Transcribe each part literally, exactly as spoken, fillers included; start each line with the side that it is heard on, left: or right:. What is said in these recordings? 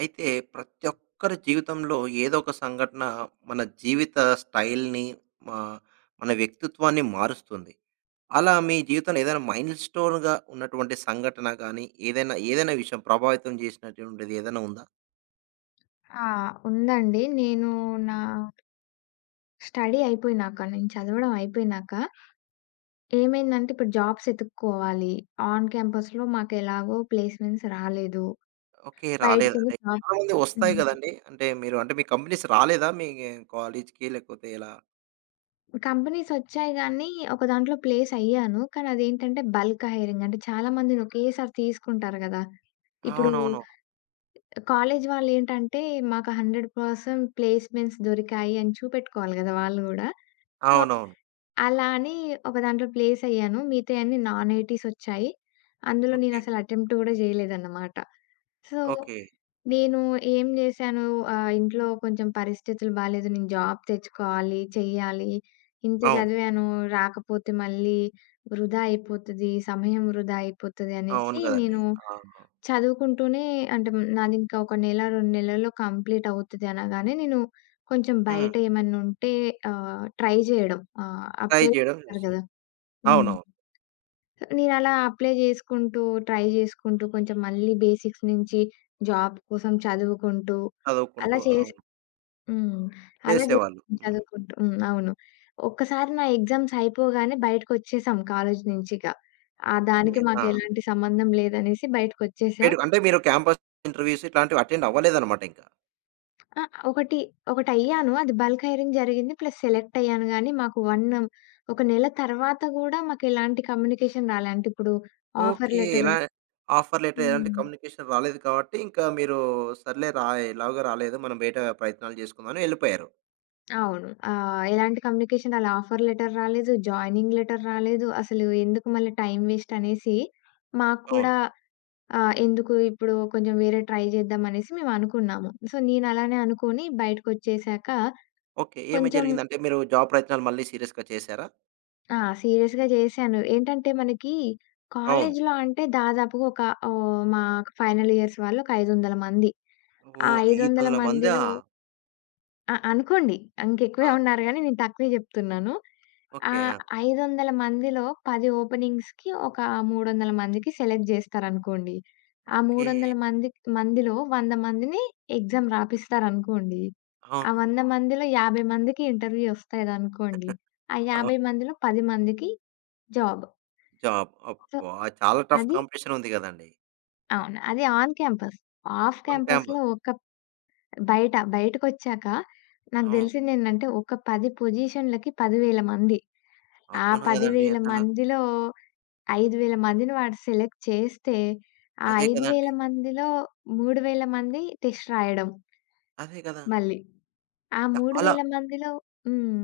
right: అయితే ప్రతి ఒక్కరి జీవితంలో ఏదో ఒక సంఘటన మన జీవిత స్టైల్‌ని మా మన వ్యక్తిత్వాన్ని మారుస్తుంది. అలా మీ జీవితంలో ఏదైనా మైల్ స్టోన్‌గా ఉన్నటువంటి సంఘటన గాని, ఏదైనా ఏదైనా విషయం ప్రభావితం చేసినటువంటిది ఏదైనా ఉందా?
left: ఆ! ఉందండి. నేను నా స్టడీ అయిపోయినాక, నేను చదవడం అయిపోయినాక ఏమైందంటే, ఇప్పుడు జాబ్స్ ఎతుక్కోవాలి. ఆన్ క్యాంపస్‌లో మాకెలాగో ప్లేస్‌మెంట్స్ రాలేదు.
right: ఓకే. రాలేదా?
left: బయటికెళ్ళి జాబ్
right: చాలామంది వస్తాయి
left: హ్మ్.
right: కదండీ! అంటే మీరు అంటే మీ కంపెనీస్ రాలేదా మీ కాలేజ్‌కి లేకపోతే ఎలా?
left: కంపెనీస్ వచ్చాయి గానీ, ఒక దాంట్లో ప్లేస్ అయ్యాను. కానీ అదేంటంటే బల్క్ హైరింగ్. అంటే చాలా మందిని ఒకేసారి తీసుకుంటారు గదా! ఇప్పుడు
right: అవునవును.
left: కాలేజ్ వాళ్ళేంటంటే, మాకు నూరు శాతం ప్లేస్‌మెంట్స్ దొరికాయి అని చూపెట్టుకోవాలి గదా! వాళ్ళు గూడా. సో,
right: అవునవును.
left: అలా అని ఒక దాంట్లో ప్లేస్ అయ్యాను. మిగతాయన్నీ నాన్ ఐటీస్ ఒచ్చాయి. అందులో
right: ఓకే.
left: నేనసలు అటెంప్ట్ గూడా జేయలేదన్నమాట. So,
right: okay.
left: నేను ఏం జేశాను ఆహ్, ఇంట్లో కొంచెం పరిస్థితులు బాలేదు. నేను జాబ్ తెచ్చుకోవాలి, చెయ్యాలి. ఇంత
right: అవును.
left: చదివాను రాకపోతే మళ్ళీ వృధా అయిపోతది. సమయం వృధా అయిపోతది
right: అవును
left: అనేసి
right: కదండీ!
left: నేను
right: ఆ!
left: చదువుకుంటూనే అంటే నాదింకా ఒక నెల, రెండు నెలల్లో కంప్లీట్ అవుతది అనగానే నేను కొంచెం
right: హ్మ్.
left: బయట ఏమన్నా ఉంటే ఆహ్, ట్రై జేయడం. ఆహ్,
right: ట్రై
left: అప్లై
right: చేయడం
left: చేస్తారు
right: చేశారు.
left: గదా! హ్మ్.
right: అవునవును.
left: నేనలా అప్లై జేసుకుంటూ, ట్రై జేసుకుంటూ కొంచెం మళ్ళీ బేసిక్స్ నుంచి జాబ్ కోసం చదువుకుంటూ
right: చదువుకుంటూ.
left: అలా చేసి
right: అవును.
left: హ్మ్. అలా జే
right: చేసేవాళ్ళు. హ్మ్.
left: చదువుకుంటూ హ్మ్. అవును. ఒక్కసారి నా ఎగ్జామ్స్ అయిపోగానే బయటకొచ్చేసాం కాలేజీ నుంచి ఇక. ఆ
right: ఓకే.
left: దానికి
right: ఆ!
left: మాకెలాంటి సంబంధం లేదనేసి బయటకొచ్చేసాం.
right: మీరు అంటే మీరు క్యాంపస్ ఇంటర్‌వ్యూస్ ఇట్లాంటివి అటెండ్ అవ్వలేదన్నమాట ఇంకా.
left: ఆ! ఒకటి ఒకటయ్యాను. అది బల్క్ హైరింగ్ జరిగింది. ప్లస్ సెలెక్ట్ అయ్యాను గానీ, మాకు ఒకటి ఒక నెల తర్వాత గూడా మాకెలాంటి కమ్యూనికేషన్ రాలే. అంటే ఇప్పుడు ఆఫర్
right: ఓకే.
left: లెటర్
right: ఎలా ఆఫర్ లెటర్ ఎలాంటి
left: హ్మ్.
right: కమ్యూనికేషన్ రాలేదు కాబట్టి, ఇంకా మీరు సర్లే రా ఎలాగో రాలేదు మనం బయట ప్రయత్నాలు చేసుకుందాం అని ఎళ్ళిపోయారు.
left: అవును. ఆహ్, ఎలాంటి కమ్యూనికేషన్ రాలే. ఆఫర్ లెటర్ రాలేదు. జాయినింగ్ లెటర్ రాలేదు. అసలు ఎందుకు మళ్ళీ టైం వేస్ట్ అనేసి మాకు
right: అవును.
left: కూడా ఆహ్, ఎందుకు ఇప్పుడు కొంచెం వేరే ట్రై చేద్దాం అనేసి మేము అనుకున్నాము. సో, నేను అలానే అనుకోని బయటకొచ్చేసాక
right: ఓకే. ఏమి
left: కొంచెం
right: జరిగిందంటే మీరు జాబ్ ప్రయత్నాలు మళ్ళీ సీరియస్‌గా చేసారా?
left: ఆ! సీరియస్‌గా జేశాను. ఏంటంటే మనకి
right: అవును.
left: కాలేజీలో అంటే దాదాపుగా ఒక ఆహ్, మా ఫైనల్ ఇయర్స్ వాళ్ళు ఒక ఐదు వందల మంది. ఆ
right: ఓహ్!
left: ఐదు వందల
right: ఐదు వందల మందా?
left: మందిలో అ అనుకోండి. ఇంకెక్కువే
right: ఆ!
left: ఉన్నారు గానీ నేను తక్కువే జెప్తున్నాను. ఆ
right: ఓకే. ఆ!
left: ఐదు వందల మందిలో పది ఓపెనింగ్స్‌కి ఒక మూడు వందల మందికి సెలెక్ట్ జేస్తారనుకోండి. ఆ
right: ఓకే.
left: 300 మంది మందిలో వంద మందిని ఎగ్జామ్ రాపిస్తారనుకోండి. ఆ
right: అవును.
left: వంద మందిలో యాభై మందికి ఇంటర్వ్యూ ఒస్తాదనుకోండి. ఆ
right: అవును.
left: యాభై మందిలో పది మందికి జాబ్.
right: జాబ్
left: సో,
right: అబ్బా! చాలా టఫ్
left: అది
right: కాంపిటీషన్ ఉంది గదండీ.
left: అవును. అది ఆన్ క్యాంపస్. ఆఫ్
right: వన్
left: క్యాంపస్‌లో
right: క్యాంపస్
left: ఒక బయట బయటకొచ్చాక నాకు
right: అవును.
left: తెలిసిందేంటంటే ఒక పది పొజిషన్‌లకి పది వేల మంది. ఆ
right: అవును గదండీ
left: పది వేల
right: అసల.
left: మందిలో ఐదు వేల మందిని వాడు సెలెక్ట్ చేస్తే, ఆ
right: అదే
left: ఐదు వేల
right: కదండీ.
left: మందిలో మూడు వేల మంది టెస్ట్ రాయడం
right: అదే కదా!
left: మళ్ళీ. ఆ
right: చాలా
left: మూడు వేల మందిలో హ్మ్.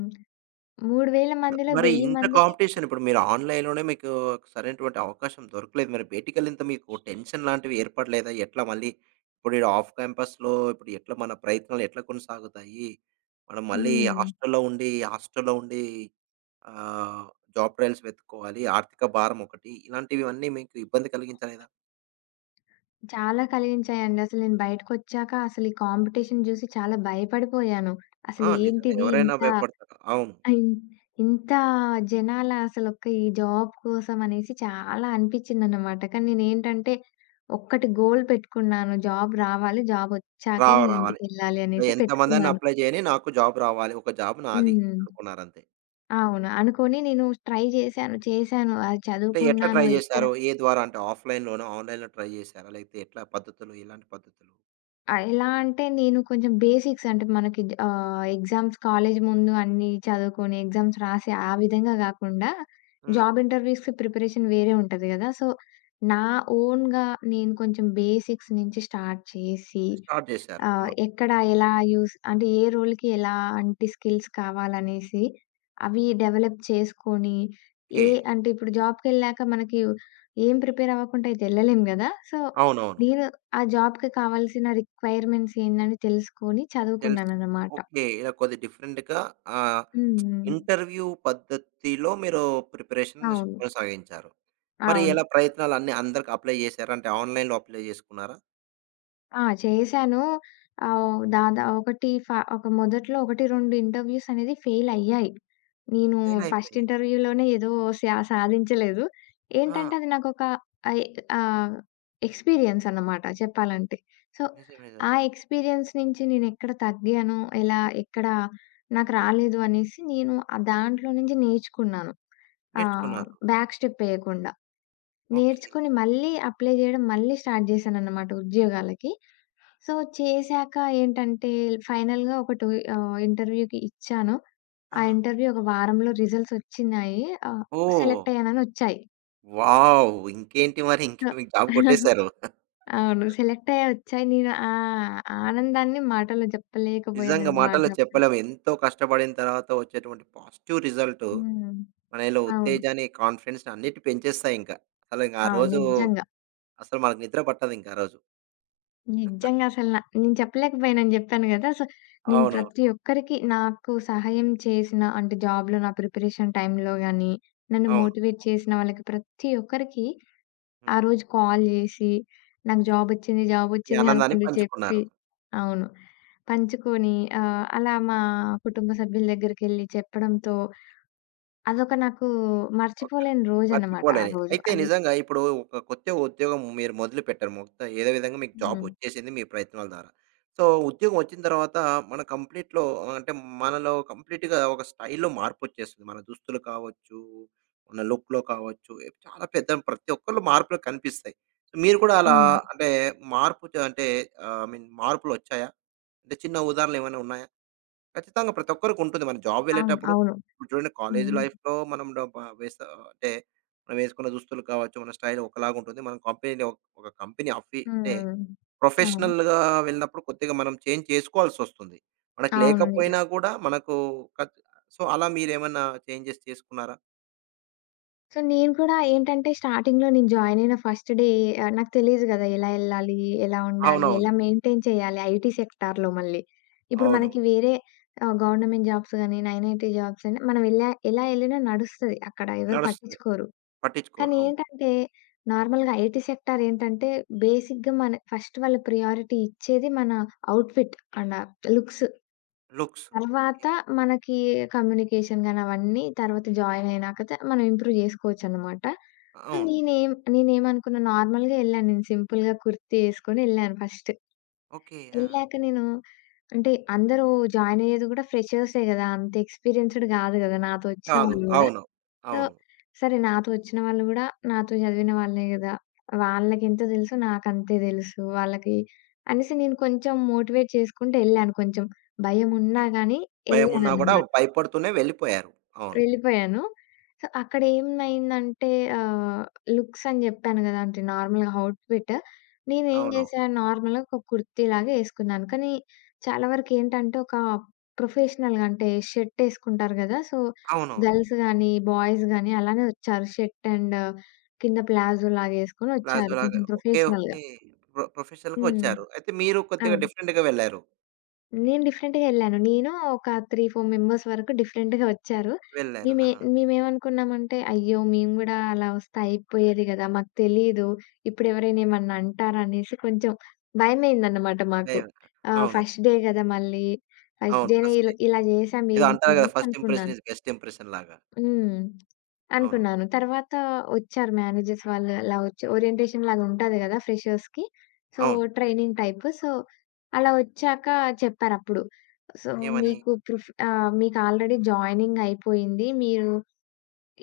left: మూడు వేల మందిలో
right: మరి
left: వెయ్యి
right: ఇంత
left: మందిని
right: కాంపిటీషన్ ఇప్పుడు మీరు ఆన్‌లైన్‌లోనే మీకు సరైనటువంటి అవకాశం దొరకలేదు. మరి బయటికెళ్ళినంత మీకు టెన్షన్ లాంటివి ఏర్పడలేదా? ఎట్లా మళ్ళీ ఇప్పుడు ఈడ ఆఫ్ క్యాంపస్‌లో ఇప్పుడు ఎట్లా మన ప్రయత్నాలు ఎట్లా కొనసాగుతాయి? మనం మళ్ళీ
left: హ్మ్.
right: హాస్టల్‌లో ఉండి హాస్టల్‌లో ఉండి ఆహ్, జాబ్ ట్రయల్స్ వెతుక్కోవాలి. ఆర్థిక భారం ఒకటి. ఇలాంటివివన్నీ మీకు ఇబ్బంది కలిగించలేదా?
left: చాలా కలిగించాయండి. అసలు నేను బయటకొచ్చాక అసలు ఈ కాంపిటీషన్ జూసి చాలా భయపడిపోయాను.
right: ఆ!
left: అసలు
right: నిజంగా
left: ఏంటిది
right: ఎవరైనా
left: ఇంత
right: భయపడతారు. అవును.
left: ఇన్ ఇంత జనాల అసలొక్క ఈ జాబ్ కోసం అనేసి చాలా అనిపిచ్చిందనమాట. కానీ నేనేంటంటే ఒక్కటి గోల్ పెట్టుకున్నాను. జాబ్ రావాలి, జాబొచ్చాకే
right: రావ
left: నేను
right: రావాలి.
left: ఇంటికెళ్ళాలి అనేసి
right: ఎంతమందైనా
left: పెట్టుకున్నాను.
right: అప్లై చేయని నాకు జాబ్ రావాలి. ఒక జాబ్ నాది
left: హ్మ్.
right: అనుకున్నారంతే.
left: అవును. అనుకోని నేను ట్రై జేశాను, చేశాను. అది
right: అంటే ఎట్లా ట్రై
left: చదువుకున్నాను. ఇక్కడ
right: జేశారు? ఏ ద్వారా అంటే ఆఫ్‌లైన్‌లోనా? ఆన్‌లైన్‌లో ట్రై జేశారా? లేకపోతే ఎట్లా పద్ధతులు? ఎలాంటి పద్ధతులు?
left: ఆ! ఎలా అంటే నేను కొంచెం బేసిక్స్ అంటే మనకి జ ఆహ్, ఎగ్జామ్స్ కాలేజ్ ముందు అన్నీ చదువుకొని ఎగ్జామ్స్ రాసి ఆ విధంగా గాకుండా
right: హ్మ్.
left: జాబ్ ఇంటర్వ్యూస్‌కి ప్రిపరేషన్ వేరే ఉంటది గదా! సో, నా ఓన్‌గా నేను కొంచెం బేసిక్స్ నుంచి స్టార్ట్ చేసి
right: స్టార్ట్ జేశారు.
left: ఆ!
right: ఆ!
left: ఎక్కడ ఎలా యూజ్ అంటే ఏ రోల్‌కి ఎలాంటి స్కిల్స్ కావాలనేసి అవి డెవలప్ చేసుకొని,
right: ఓకే.
left: ఏ అంటే ఇప్పుడు జాబ్‌కెళ్ళాక మనకి ఏం ప్రిపేర్ అవ్వకుండా అయితే ఎళ్ళలేం గదా! సో,
right: అవునవును.
left: నేను ఆ జాబ్‌కి కావాల్సిన రిక్వైర్‌మెంట్స్ ఏందని తెలుసుకొని
right: తెలుసు.
left: చదువుకున్నాననమాట.
right: ఓకే. ఇలా కొద్దిగా డిఫరెంట్‌గా ఆహ్,
left: హ్మ్. హ్మ్.
right: ఇంటర్వ్యూ పద్ధతిలో మీరు ప్రిపరేషన్ స్
left: అవును.
right: కొనసాగించారు. మరి ఎలా
left: అవును.
right: ప్రయత్నాలు అన్నీ అందరికి అప్లై జేశారా? అంటే ఆన్‌లైన్‌లో అప్లై జేసుకున్నారా?
left: ఆ! చేశాను. ఆహ్, దాదా ఒకటి ఫ ఒక మొదట్లో ఒకటి, రెండు ఇంటర్వ్యూస్ అనేది ఫెయిల్ అయ్యాయి. నేను
right: ఫెయిల్
left: ఫస్ట్
right: అయిపోయాయి.
left: ఇంటర్వ్యూలోనే ఏదో సా సాధించలేదు.
right: ఆ!
left: ఏంటంటే అది నాకొక అయ్ ఆహ్, ఎక్స్‌పీరియన్స్ అన్నమాట చెప్పాలంటే. సో,
right: నిజమే. నిజమే.
left: ఆ ఎక్స్‌పీరియన్స్ నుంచి నేనెక్కడ తగ్గాను, ఎలా ఎక్కడ నాకు రాలేదు అనేసి నేను ఆ దాంట్లో నుంచి నేర్చుకున్నాను. ఆహ్,
right: నేర్చుకున్నారు.
left: బ్యాక్ స్టెప్ ఎయకుండా.
right: ఓకే.
left: నేర్చుకొని మళ్ళీ అప్లై జేయడం మళ్ళీ స్టార్ట్ జేశానన్నమాట ఉద్యోగాలకి. సో, చేశాక ఏంటంటే ఫైనల్‌గా ఒకటి ఆహ్, ఇంటర్వ్యూకి ఇచ్చాను.
right: ఆ!
left: ఆ ఇంటర్వ్యూ ఒక వారంలో రిజల్ట్స్ వచ్చినాయి. ఆహ్,
right: ఓహ్!
left: సెలెక్ట్ అయ్యానని వచ్చాయి.
right: వావ్! ఇంకేంటి మరి ఇంకే
left: సో
right: మీకు జాబ్ కొట్టేశారు.
left: అవును. సెలెక్ట్ అయ్యాయి వచ్చాయి. నేను ఆ ఆనందాన్ని మాటల్లో
right: నిజంగా
left: చెప్పలేకపోయానన్నమాట
right: మాటల్లో
left: అప్పుడు.
right: చెప్పలేము. ఎంతో కష్టపడిన తర్వాత వచ్చేటువంటి పాజిటివ్ రిజల్ట్
left: హ్మ్.
right: మనలో
left: అవును.
right: ఉత్తేజాన్ని, కాన్ఫిడెన్స్‌ని అన్నిటిని పెంచేస్తాయింక. అసలు ఇంక ఆ
left: అవును.
right: రోజు
left: నిజంగా.
right: అసలు మనకు నిద్ర పట్టదింక ఆ రోజు.
left: నిజంగా అసలు నా నేను చెప్పలేకపోయానని చెప్పాను కదా! సో, నేను
right: అవునవును.
left: ప్రతి ఒక్కరికి నాకు సహాయం చేసిన అంటే జాబ్‌లో నా ప్రిపరేషన్ టైమ్‌లో గాని, నన్ను
right: అవును.
left: మోటివేట్ చేసిన వాళ్ళకి ప్రతి ఒక్కరికి ఆ
right: హ్మ్.
left: రోజు కాల్ జేసి, నాకు జాబొచ్చింది,
right: ఈ
left: జాబొచ్చింది
right: ఆనందాన్ని
left: అనుకుంటూ చెప్పి
right: పంచుకున్నారు.
left: అవును. పంచుకొని ఆహ్, అలా మా కుటుంబ సభ్యుల దగ్గరికెళ్ళి చెప్పడంతో అదొక నాకు
right: ఓకే.
left: మర్చిపోలేని రోజన్నమాట ఆ
right: మర్చిపోలేని.
left: రోజు.
right: అయితే
left: అది
right: నిజంగా ఇప్పుడు ఒక కొత్త ఉద్యోగం మీరు మొదలుపెట్టారు. మొత్తం ఏదో విధంగా మీకు జాబ్
left: హ్మ్.
right: వచ్చేసింది మీ ప్రయత్నాల ద్వారా. సో, ఉద్యోగం వచ్చిన తర్వాత మన కంప్లీట్‌లో అంటే మనలో కంప్లీట్‌గా ఒక స్టైల్‌లో మార్పొచ్చేస్తుంది. మన దుస్తులు కావచ్చు, మన లుక్‌లో కావచ్చు, ఏ- చాలా పెద్ద ప్రతి ఒక్కళ్ళు మార్పులు కనిపిస్తాయి. సో, మీరు కూడా అలా
left: హ్మ్.
right: అంటే మార్పు చ అంటే ఆహ్, ఐ మీన్ మార్పులొచ్చాయా? అంటే చిన్న ఉదాహరణలు ఏమైనా ఉన్నాయా? ఖచ్చితంగా ప్రతి ఒక్కరికి ఉంటుంది. మన జాబ్
left: అవును.
right: వెళ్ళేటప్పుడు
left: అవును.
right: ఇప్పుడు చూడండి కాలేజ్
left: హ్మ్.
right: లైఫ్‌లో మనం డ బ వేస అంటే మనం వేసుకున్న దుస్తులు కావచ్చు, మన స్టైల్ ఒకలాగా ఉంటుంది. మనం కంపెనీలో ఒక ఒక కంపెనీ అఫీ అంటే
left: హ్మ్. అవును.
right: ప్రొఫెషనల్‌గా వెళ్ళినప్పుడు కొద్దిగా మనం చేంజ్ చేసుకోవాల్సొస్తుంది. మనకు
left: అవును. నిజం.
right: లేకపోయినా కూడా మనకు ఖచ్ సో, అలా మీరేమన్నా చేంజెస్ చేసుకున్నారా?
left: సో, నేను కూడా ఏంటంటే స్టార్టింగ్‌లో నేను జాయిన్ అయిన ఫస్ట్ డే ఆహ్, నాకు తెలీదు గదా! ఎలా ఎళ్ళాలి? ఎలా ఉండాలి?
right: అవునవును.
left: ఎలా మెయింటైన్ చేయాలి? ఐటీ సెక్టార్‌లో మళ్ళీ. ఇప్పుడు
right: అవును.
left: మనకి వేరే ఆహ్, గవర్నమెంట్ జాబ్స్ గాని, 9ఐటీ జాబ్స్ అని మనం ఎలా ఎలా ఎళ్ళినా నడుస్తది. అక్కడ ఎవరు
right: నడుస్తుంది.
left: పట్టించుకోరు.
right: పట్టించుకోరు.
left: కానీ
right: అవును.
left: ఏంటంటే నార్మల్‌గా ఐటీ సెక్టార్ ఏంటంటే బేసిక్‌గా మన ఫస్ట్ వాళ్ళు ప్రియారిటీ ఇచ్చేది మన outfit and looks.
right: Looks. Okay.
left: తర్వాత మనకి కమ్యూనికేషన్ గాని అవన్నీ తర్వాత జాయిన్ అయినాక త మనం ఇంప్రూవ్ జేసుకోవచ్చనమాట. సో,
right: అవును.
left: నేనేం నేనేమనుకున్నా నార్మల్‌గా ఎళ్ళాను. నేను సింపుల్‌గా కుర్తీ యేసుకొని ఎళ్ళాను ఫస్ట్.
right: ఓకే. ఆ!
left: ఎళ్ళాక నేను అంటే అందరూ జాయిన్ అయ్యేది గూడా ఫ్రెషర్సే గదా! అంత ఎక్స్‌పీరియన్స్‌డ్ గాదు గదా! నాతో వచ్చిన
right: కాదు.
left: వాళ్ళు గూడా.
right: అవును.
left: సో,
right: అవును.
left: సరే నాతో వచ్చిన వాళ్ళు గూడా నాతో చదివిన వాళ్ళే గదా! వాళ్ళకెంత తెలుసో నాకంతే తెలుసు వాళ్ళకి అనేసి నేను కొంచెం మోటివేట్ చేసుకుంటూ ఎళ్ళాను. కొంచెం భయమున్నా గానీ హ్మ్.
right: భయమున్నా కూడా
left: ఎళ్ళాననమాట.
right: భయపడుతూనే వెళ్ళిపోయారు. అవును.
left: వెళ్ళిపోయాను. సో, అక్కడ ఏమైందంటే ఆహ్, లుక్స్ అని జెప్పాను గదా! అంటే నార్మల్‌గా ఔట్‌ఫిట్. నేనేం
right: అవునవును.
left: జేశాను నార్మల్‌గా ఒక కుర్తీలాగా యేసుకున్నాను. కానీ చాలా వరకేంటంటే ఒక ప్రొఫెషనల్‌గా అంటే షర్ట్ యేసుకుంటారు గదా! సో,
right: అవునవును.
left: గర్ల్స్ గానీ, బాయ్స్ గానీ అలానే వచ్చారు. షర్ట్ అండ్ కింద ప్లాజో లాగా యేసుకొని వచ్చారు.
right: ప్లాజోలాగా
left: కొంచెం
right: ఓకే.
left: ప్రొఫెషనల్‌గా.
right: ఓకే. ప్రొ ప్రొఫెషనల్‌గా
left: హ్మ్.
right: వచ్చారు. అయితే మీరు కొద్దిగా
left: అవును.
right: డిఫరెంట్‌గా వెళ్లారు.
left: నేను డిఫరెంట్‌గా ఎళ్ళాను. నేను ఒక మూడు, నాలుగు మెంబర్స్ వరకు డిఫరెంట్‌గా వచ్చారు.
right: వెళ్లారు.
left: మేమే
right: ఆ!
left: మేమేమనుకున్నామంటే, అయ్యో! మేము గూడా అలా వస్తే అయిపోయేది గదా! మాకు తెలీదు. ఇప్పుడు ఎవరైనా ఏమన్నా అంటారా అనేసి కొంచెం భయమయిందన్నమాట మాకు.
right: దైవం
left: ఆహ్,
right: అవును.
left: ఫస్ట్ డే గదా! మళ్ళీ ఫస్ట్
right: అవును.
left: డేనే
right: ఫస్టే.
left: ఇలా ఇలా జేసాం
right: ఏదో
left: ఏంటి
right: అంటారు కదా!
left: అనేసి
right: ఫస్ట్ ఇంప్రెషన్
left: అనుకున్నాను.
right: ఈస్ బెస్ట్ ఇంప్రెషన్ లాగా.
left: హ్మ్.
right: అవును.
left: అనుకున్నాను. తర్వాత వచ్చారు మేనేజర్స్ వాళ్ళు అలా వచ్చి ఓరియంటేషన్ లాగా ఉంటది గదా! ఫ్రెషర్స్‌కి. సో,
right: అవును.
left: Training type. సో, అలా వచ్చాక చెప్పారప్పుడు. సో, హ్మ్.
right: ఏమని?
left: మీకు ప్రిఫ్ ఆహ్, మీకు ఆల్రెడీ జాయినింగ్ అయిపోయింది. మీరు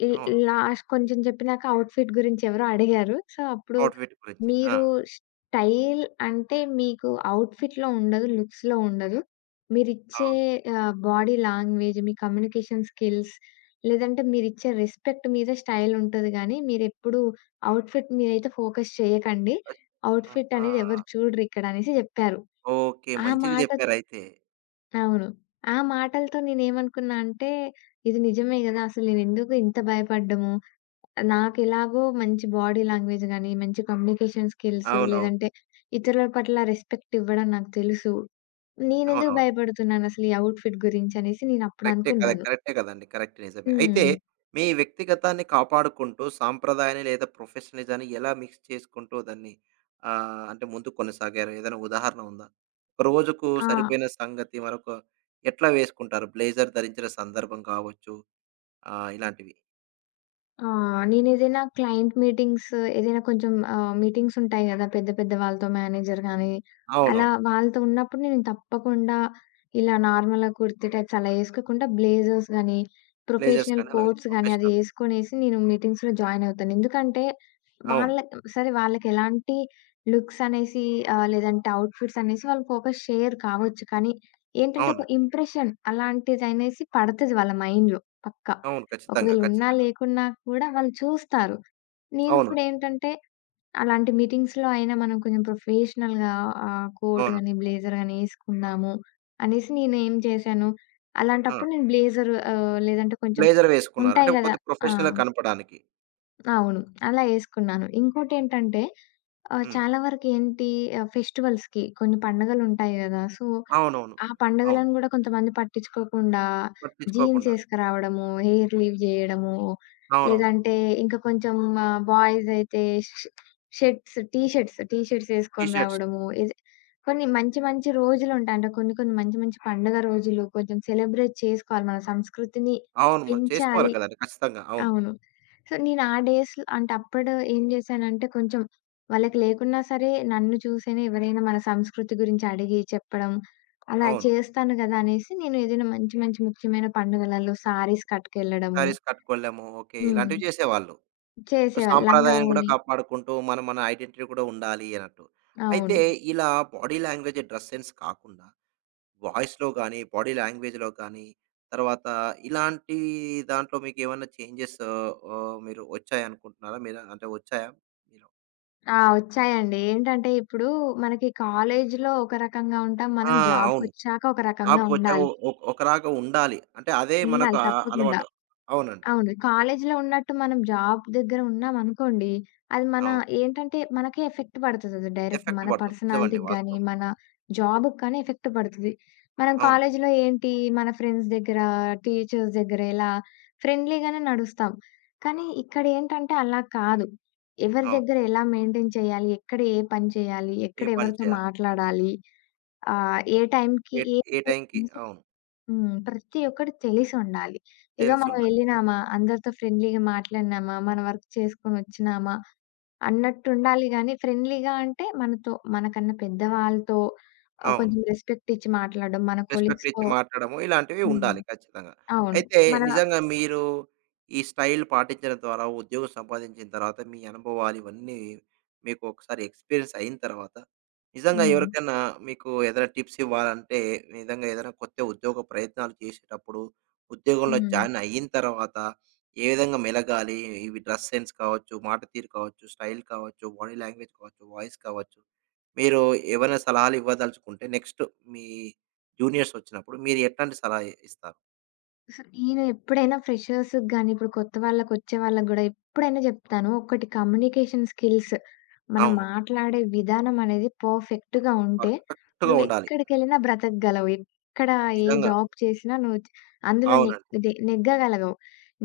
left: ఈ
right: అవును.
left: లాస్ట్ కొంచెం చెప్పినాక అవుట్‌ఫిట్ గురించి ఎవరో అడిగారు. సో, అప్పుడు
right: అవుట్‌ఫిట్ గురించి. ఆ!
left: మీరు స్టైల్ అంటే మీకు అవుట్‌ఫిట్‌లో ఉండదు, లుక్స్‌లో ఉండదు. మీరిచ్చే
right: అవును.
left: ఆహ్, బాడీ లాంగ్వేజ్, మీ కమ్యూనికేషన్ స్కిల్స్ లేదంటే మీరిచ్చే రెస్పెక్ట్ మీద స్టైల్ ఉంటది గానీ, మీరెప్పుడు అవుట్‌ఫిట్ మీరైతే ఫోకస్ చేయకండి.
right: ఫస్ట్
left: అవుట్‌ఫిట్
right: ఆహా!
left: అనేది ఎవరు చూడరిక్కడ అనేసి జెప్పారు.
right: ఓకే.
left: ఆ
right: మంచిగా
left: మాటతో
right: చెప్పారయితే.
left: అవును. ఆ మాటలతో నేనేమనుకున్నా అంటే, ఇది నిజమే గదా! అసలు నేనెందుకు ఇంత భయపడ్డము? నాకెలాగో మంచి బాడీ లాంగ్వేజ్ గాని, మంచి కమ్యూనికేషన్ స్కిల్స్
right: అవునవును.
left: లేదంటే ఇతరుల పట్ల రెస్పెక్ట్ ఇవ్వడం నాకు తెలుసు. నేనెందుకు
right: అవునవును.
left: భయపడుతున్నానసలు ఈ ఔట్‌ఫిట్ గురించనేసి నేనప్పుడు
right: కరెక్టే కదా!
left: అనుకున్నాను.
right: కరెక్టే కదండీ. కరెక్ట్ నిజమే. అయితే
left: హ్మ్.
right: మీ వ్యక్తిగతాన్ని కాపాడుకుంటూ సాంప్రదాయాన్ని లేదా ప్రొఫెషనలిజాన్ని ఎలా మిక్స్ చేసుకుంటూ దాన్ని ఆహ్, అంటే ముందుకు కొనసాగారు? ఏదైనా ఉదాహరణ ఉందా? ఒక రోజుకు
left: ఆ!
right: సరిపోయిన సంగతి మరొక ఎట్లా వేసుకుంటారు? బ్లేజర్ ధరించిన సందర్భం కావచ్చు ఆహ్, ఇలాంటివి.
left: ఆ! నేనేదైనా క్లయింట్ మీటింగ్స్ ఏదైనా కొంచెం ఆహ్, మీటింగ్స్ ఉంటాయి గదా! పెద్ద పెద్ద వాళ్ళతో మేనేజర్ గాని, అలా
right: అవునవును.
left: వాళ్ళతో ఉన్నప్పుడు నేను తప్పకుండా ఇలా నార్మల్‌గా కుర్తి టైప్స్ అలా ఏసుకోకుండా బ్లేజర్స్ గాని,
right: బ్లేజర్స్
left: ప్రొఫెషనల్
right: కానీ అలా
left: కోట్స్ గాని అది
right: ప్రొఫెషనల్.
left: ఏసుకొనేసి నేను మీటింగ్స్‌లో జాయిన్ అవుతాను. ఎందుకంటే
right: అవును.
left: వాళ్ళ సరే వాళ్ళకెలాంటి లుక్స్ అనేసి ఆహ్, లేదంటే అవుట్‌ఫిట్స్ అనేసి వాళ్ళు ఫోకస్ చేయరు కావచ్చు. కానీ ఏంటంటే ఒక
right: అవునండి.
left: ఇంప్రెషన్ అలాంటిదనేసి పడతది వాళ్ళ మైండ్‌లో పక్కా.
right: అవును. ఖచ్చితంగా.
left: ఒకవేళ ఉన్నా,
right: ఖచ్చితంగా.
left: లేకున్నా కూడా వాళ్ళు చూస్తారు. నేను కూడా
right: అవునండి.
left: ఏంటంటే, అలాంటి మీటింగ్స్‌లో అయినా మనం కొంచెం ప్రొఫెషనల్‌గా ఆహ్, కోట్
right: అవును.
left: గాని, బ్లేజర్ గాని ఏసుకుందాము అనేసి నేనేం చేశాను,
right: ఆ!
left: అలాంటప్పుడు నేను బ్లేజరు ఆహ్, లేదంటే కొంచెం
right: బ్లేజర్ వేసుకున్నారు.
left: ఉంటాయి
right: అంటే
left: గదా!
right: కొంచెం
left: ఆ!
right: ప్రొఫెషనల్‌గా కనపడడానికి.
left: అవును. అలా ఏసుకున్నాను. ఇంకోటేంటంటే, ఆహ్,
right: హ్మ్.
left: చాలా వరకు ఏంటి ఆహ్, ఫెస్టివల్స్‌కి కొన్ని పండగలుంటాయి గదా! సో
right: అవునవును.
left: ఆ
right: అవును.
left: పండుగలను గూడా కొంతమంది పట్టించుకోకుండా జీన్స్
right: పట్టించుకోకుండా.
left: ఏసుకురావడము, హెయిర్ లీవ్ జేయడము,
right: అవునవును.
left: లేదంటే ఇంకా కొంచెం ఆహ్, బాయ్స్ అయితే ష్ shirts, T shirts, T shirts
right: T
left: ఏసుకొని
right: షర్ట్స్.
left: రావడము. ఇది కొన్ని మంచి మంచి రోజులుంటాయి. అంటే కొన్ని కొన్ని మంచి మంచి పండుగ రోజులు కొంచెం సెలబ్రేట్ చేసుకోవాలి. మన సంస్కృతిని
right: అవును. మనం చేసుకోవాలి
left: పెంచాలి.
right: కదండీ! ఖచ్చితంగా. అవును.
left: అవును. సో, నేను ఆ డేస్‌లో అంటే అప్పుడు ఏం జేశానంటే కొంచెం వాళ్ళకి లేకున్నా సరే నన్ను చూసైనా ఎవరైనా మన సంస్కృతి గురించి అడిగి చెప్పడం, అలా
right: అవును.
left: చేస్తాను గదా! అనేసి నేను ఏదైనా మంచి మంచి ముఖ్యమైన పండుగలలో శారీస్ కట్టుకెళ్ళడము
right: శారీస్ కట్టుకోలేము. ఓకే.
left: హ్మ్.
right: ఇలాంటివి చేసేవాళ్ళు. సో
left: చేసేవాళ్ళు. లంగా
right: సాంప్రదాయాన్ని కూడా
left: ఓణి.
right: కాపాడుకుంటూ మనం మన ఐడెంటిటీ కూడా ఉండాలి అన్నట్టు.
left: అవును.
right: అయితే ఇలా బాడీ లాంగ్వేజ్, డ్రెస్ సెన్స్ కాకుండా వాయిస్‌లో గాని, బాడీ లాంగ్వేజ్‌లో గాని, తర్వాత ఇలాంటి దాంట్లో మీకేమన్నా చేంజెస్ ఆహ్, మీరు వచ్చాయనుకుంటున్నారా? మీరు అంటే వచ్చాయా? మీలో?
left: ఆ! వచ్చాయండి. ఏంటంటే ఇప్పుడు మనకి కాలేజీలో ఒక రకంగా ఉంటాం.
right: ఆ!
left: మనం
right: అవును.
left: జాబ్‌కొచ్చాక ఒక రకంగా
right: జాబ్‌కొచ్చాక
left: ఉండాలి.
right: ఒ ఒకలాగా ఉండాలి. అంటే అదే మనకు
left: ఉండాలి
right: ఆ
left: తప్పకుండా.
right: అలవాటు. అవునండి.
left: అవును. కాలేజీలో ఉన్నట్టు మనం జాబ్ దగ్గర ఉన్నామనుకోండి, అది మన
right: అవును.
left: ఏంటంటే మనకే ఎఫెక్ట్ పడతదది డైరెక్ట్.
right: ఎఫెక్ట్
left: మన
right: పడుతుంది. నిజమండి.
left: పర్సనాలిటీకి గానీ,
right: వాస్తవం.
left: మన జాబ్‌కి కానీ ఎఫెక్ట్ పడతది. మనం
right: అవును.
left: కాలేజీలో ఏంటి మన ఫ్రెండ్స్ దగ్గర, టీచర్స్ దగ్గర ఇలా ఫ్రెండ్లీగానే నడుస్తాం. కానీ ఇక్కడేంటంటే అలా కాదు. ఎవరి
right: అవును.
left: దగ్గర ఎలా మెయింటైన్ చేయాలి? ఎక్కడ ఏ పని చేయాలి?
right: ఏ
left: ఎక్కడ
right: పని
left: ఎవరితో
right: చేయాలి?
left: మాట్లాడాలి? ఆహ్, ఏ టైంకి
right: ఏ
left: ఏం
right: ఏ టైంకి అవును.
left: హ్మ్. ప్రతి ఒక్కటి తెలిసుండాలి. ఏదో మనం
right: తెలిసుండాలి.
left: ఎళ్ళినామా, అందరితో ఫ్రెండ్లీగా మాట్లాడినామా, మన వర్క్ చేసుకొనొచ్చినామా అన్నట్టుండాలి గానీ, ఫ్రెండ్లీగా అంటే మనతో మనకన్నా పెద్దవాళ్ళతో ఆహ్,
right: అవును.
left: కొంచెం రెస్పెక్ట్ ఇచ్చి మాట్లాడడం, మన
right: రెస్పెక్ట్
left: కొలీగ్స్‌తో
right: ఇచ్చి మాట్లాడము ఇలాంటివి
left: హ్మ్.
right: ఉండాలి ఖచ్చితంగా.
left: అవును.
right: అయితే
left: మన
right: నిజంగా మీరు ఈ స్టైల్ పాటించడం ద్వారా ఉద్యోగం సంపాదించిన తర్వాత మీ అనుభవాలు ఇవన్నీ మీకు ఒకసారి ఎక్స్పీరియన్స్ అయిన తర్వాత నిజంగా
left: హ్మ్.
right: ఎవరికైనా మీకు ఏదైనా టిప్స్ ఇవ్వాలంటే నిజంగా ఏదైనా కొత్త ఉద్యోగ ప్రయత్నాలు చేసేటప్పుడు ఉద్యోగంలో
left: హ్మ్.
right: జాయిన్ అయిన తర్వాత ఏ విధంగా మెలగాలి ఇవి డ్రెస్ సెన్స్ కావచ్చు, మాట తీరు కావచ్చు, స్టైల్ కావచ్చు, బాడీ లాంగ్వేజ్ కావచ్చు, వాయిస్ కావచ్చు. మీరు ఏవైనా సలహాలు ఇవ్వదలుచుకుంటే నెక్స్ట్ మీ జూనియర్స్ వచ్చినప్పుడు మీరు ఎట్లాంటి సలహా ఇ ఇస్తారు?
left: అసలు నేను ఎప్పుడైనా ఫ్రెషర్స్‌కి గాని, ఇప్పుడు కొత్త వాళ్ళకొచ్చే వాళ్ళకి గూడా ఎప్పుడైనా జెప్తాను. ఒకటి కమ్యూనికేషన్ స్కిల్స్. మనం
right: అవును.
left: మాట్లాడే విధానం అనేది పర్ఫెక్ట్‌గా ఉంటే,
right: పర్ఫెక్ట్‌గా ఉండాలి.
left: నువ్వెక్కడికెళ్ళినా బ్రతకగలవు. ఎక్కడ ఏ
right: నిజంగా.
left: జాబ్ చేసినా నువ్వు చ్ అందులో
right: అవునండి.
left: నెగ్ దె నెగ్గగలగవు.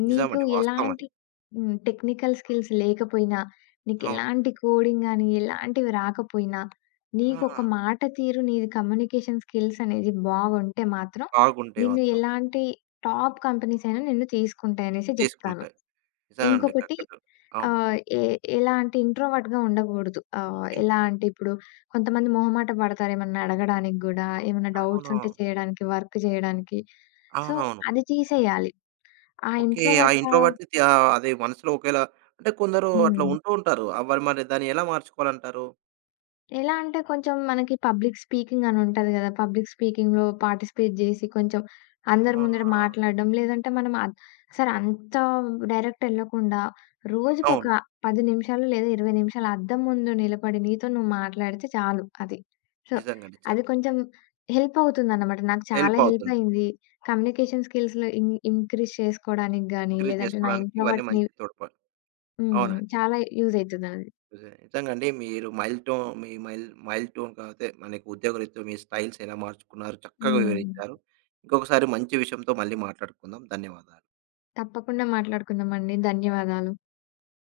left: నీకు
right: నిజమండి. వాస్తవం అది.
left: ఎలాంటి హ్మ్. టెక్నికల్ స్కిల్స్ లేకపోయినా,
right: అవును.
left: నీకెలాంటి కోడింగ్ గాని, ఎలాంటివి రాకపోయినా,
right: ఆ!
left: నీకొక మాట తీరు, నీది కమ్యూనికేషన్ స్కిల్స్ అనేది బాగుంటే మాత్రం,
right: బాగుంటే
left: నిన్ను
right: మాత్రం
left: ఎలాంటి టాప్ కంపెనీస్ అయినా నిన్ను తీసుకుంటాయి అనేసి జెప్తాను.
right: తీసుకుంటాయి. నిజమండి.
left: ఇంకొకటి
right: కరెక్ట్. అవును.
left: ఆహ్, ఎ ఎలా అంటే ఇంట్రోవర్ట్‌గా ఉండకూడదు. ఆహ్,
right: ఇన్
left: ఎలా అంటే ఇప్పుడు కొంతమంది మొహమాట పడతారు ఏమన్నా అడగడానికి గూడా, ఏమన్నా డౌట్స్
right: అవునవును.
left: ఉంటే చేయడానికి, వర్క్ జేయడానికి. సో,
right: అవునవును.
left: అది తీసేయాలి. ఆ
right: ఓకే. ఆ
left: ఇంట్రోవర్ట్ ఆ!
right: ఇంట్రోవర్ట్‌ని త్య అదే మనసులో ఒకేలా అంటే కొందరు అట్లా
left: హ్మ్.
right: ఉంటూ ఉంటారు. అవ్వరు మరి దాన్ని ఎలా మార్చుకోవాలంటారు?
left: ఎలా అంటే కొంచెం మనకి పబ్లిక్ స్పీకింగ్ అని ఉంటది గదా! పబ్లిక్ స్పీకింగ్‌లో పార్టిసిపేట్ జేసి కొంచెం అందరి
right: ఆ!
left: ముందట మాట్లాడడం. లేదంటే మనం అద్ సరే అంత డైరెక్ట్ ఎళ్ళకుండా రోజుకొక
right: అవును.
left: పది నిమిషాలు లేదా ఇరవై నిమిషాలు అద్దం ముందు నిలబడి నీతో నువ్వు మాట్లాడితే చాలు అది. సో,
right: నిజంగా నిజంగా.
left: అది కొంచెం హెల్ప్ అవుతుందన్నమాట. నాకు
right: హెల్ప్
left: చాలా హెల్ప్
right: అవుతుంది.
left: అయింది. కమ్యూనికేషన్ స్కిల్స్‌లో ఇన్ ఇంక్రీజ్ చేసుకోవడానికి గానీ,
right: ఎంకరేజ్
left: లేదంటే నా
right: చేసుకోవడానికి ఇవన్నీ
left: ఇంట్రోవర్ట్‌ని
right: మంచి తోడ్పాటు.
left: హ్మ్.
right: అవునండి.
left: చాలా యూజ్ అయితదది.
right: నిజమే. నిజంగా అండి. మీరు మైల్ టోన్ మీ మైల్ మైల్ టోన్ కాకపోతే మనకు ఉద్యోగరీత్యా మీ స్టైల్స్ ఎలా మార్చుకున్నారు చక్కగా
left: హ్మ్.
right: వివరించారు. ఇంకొకసారి మంచి విషయంతో మళ్ళీ మాట్లాడుకుందాం. ధన్యవాదాలు.
left: తప్పకుండా మాట్లాడుకుందామండి. ధన్యవాదాలు.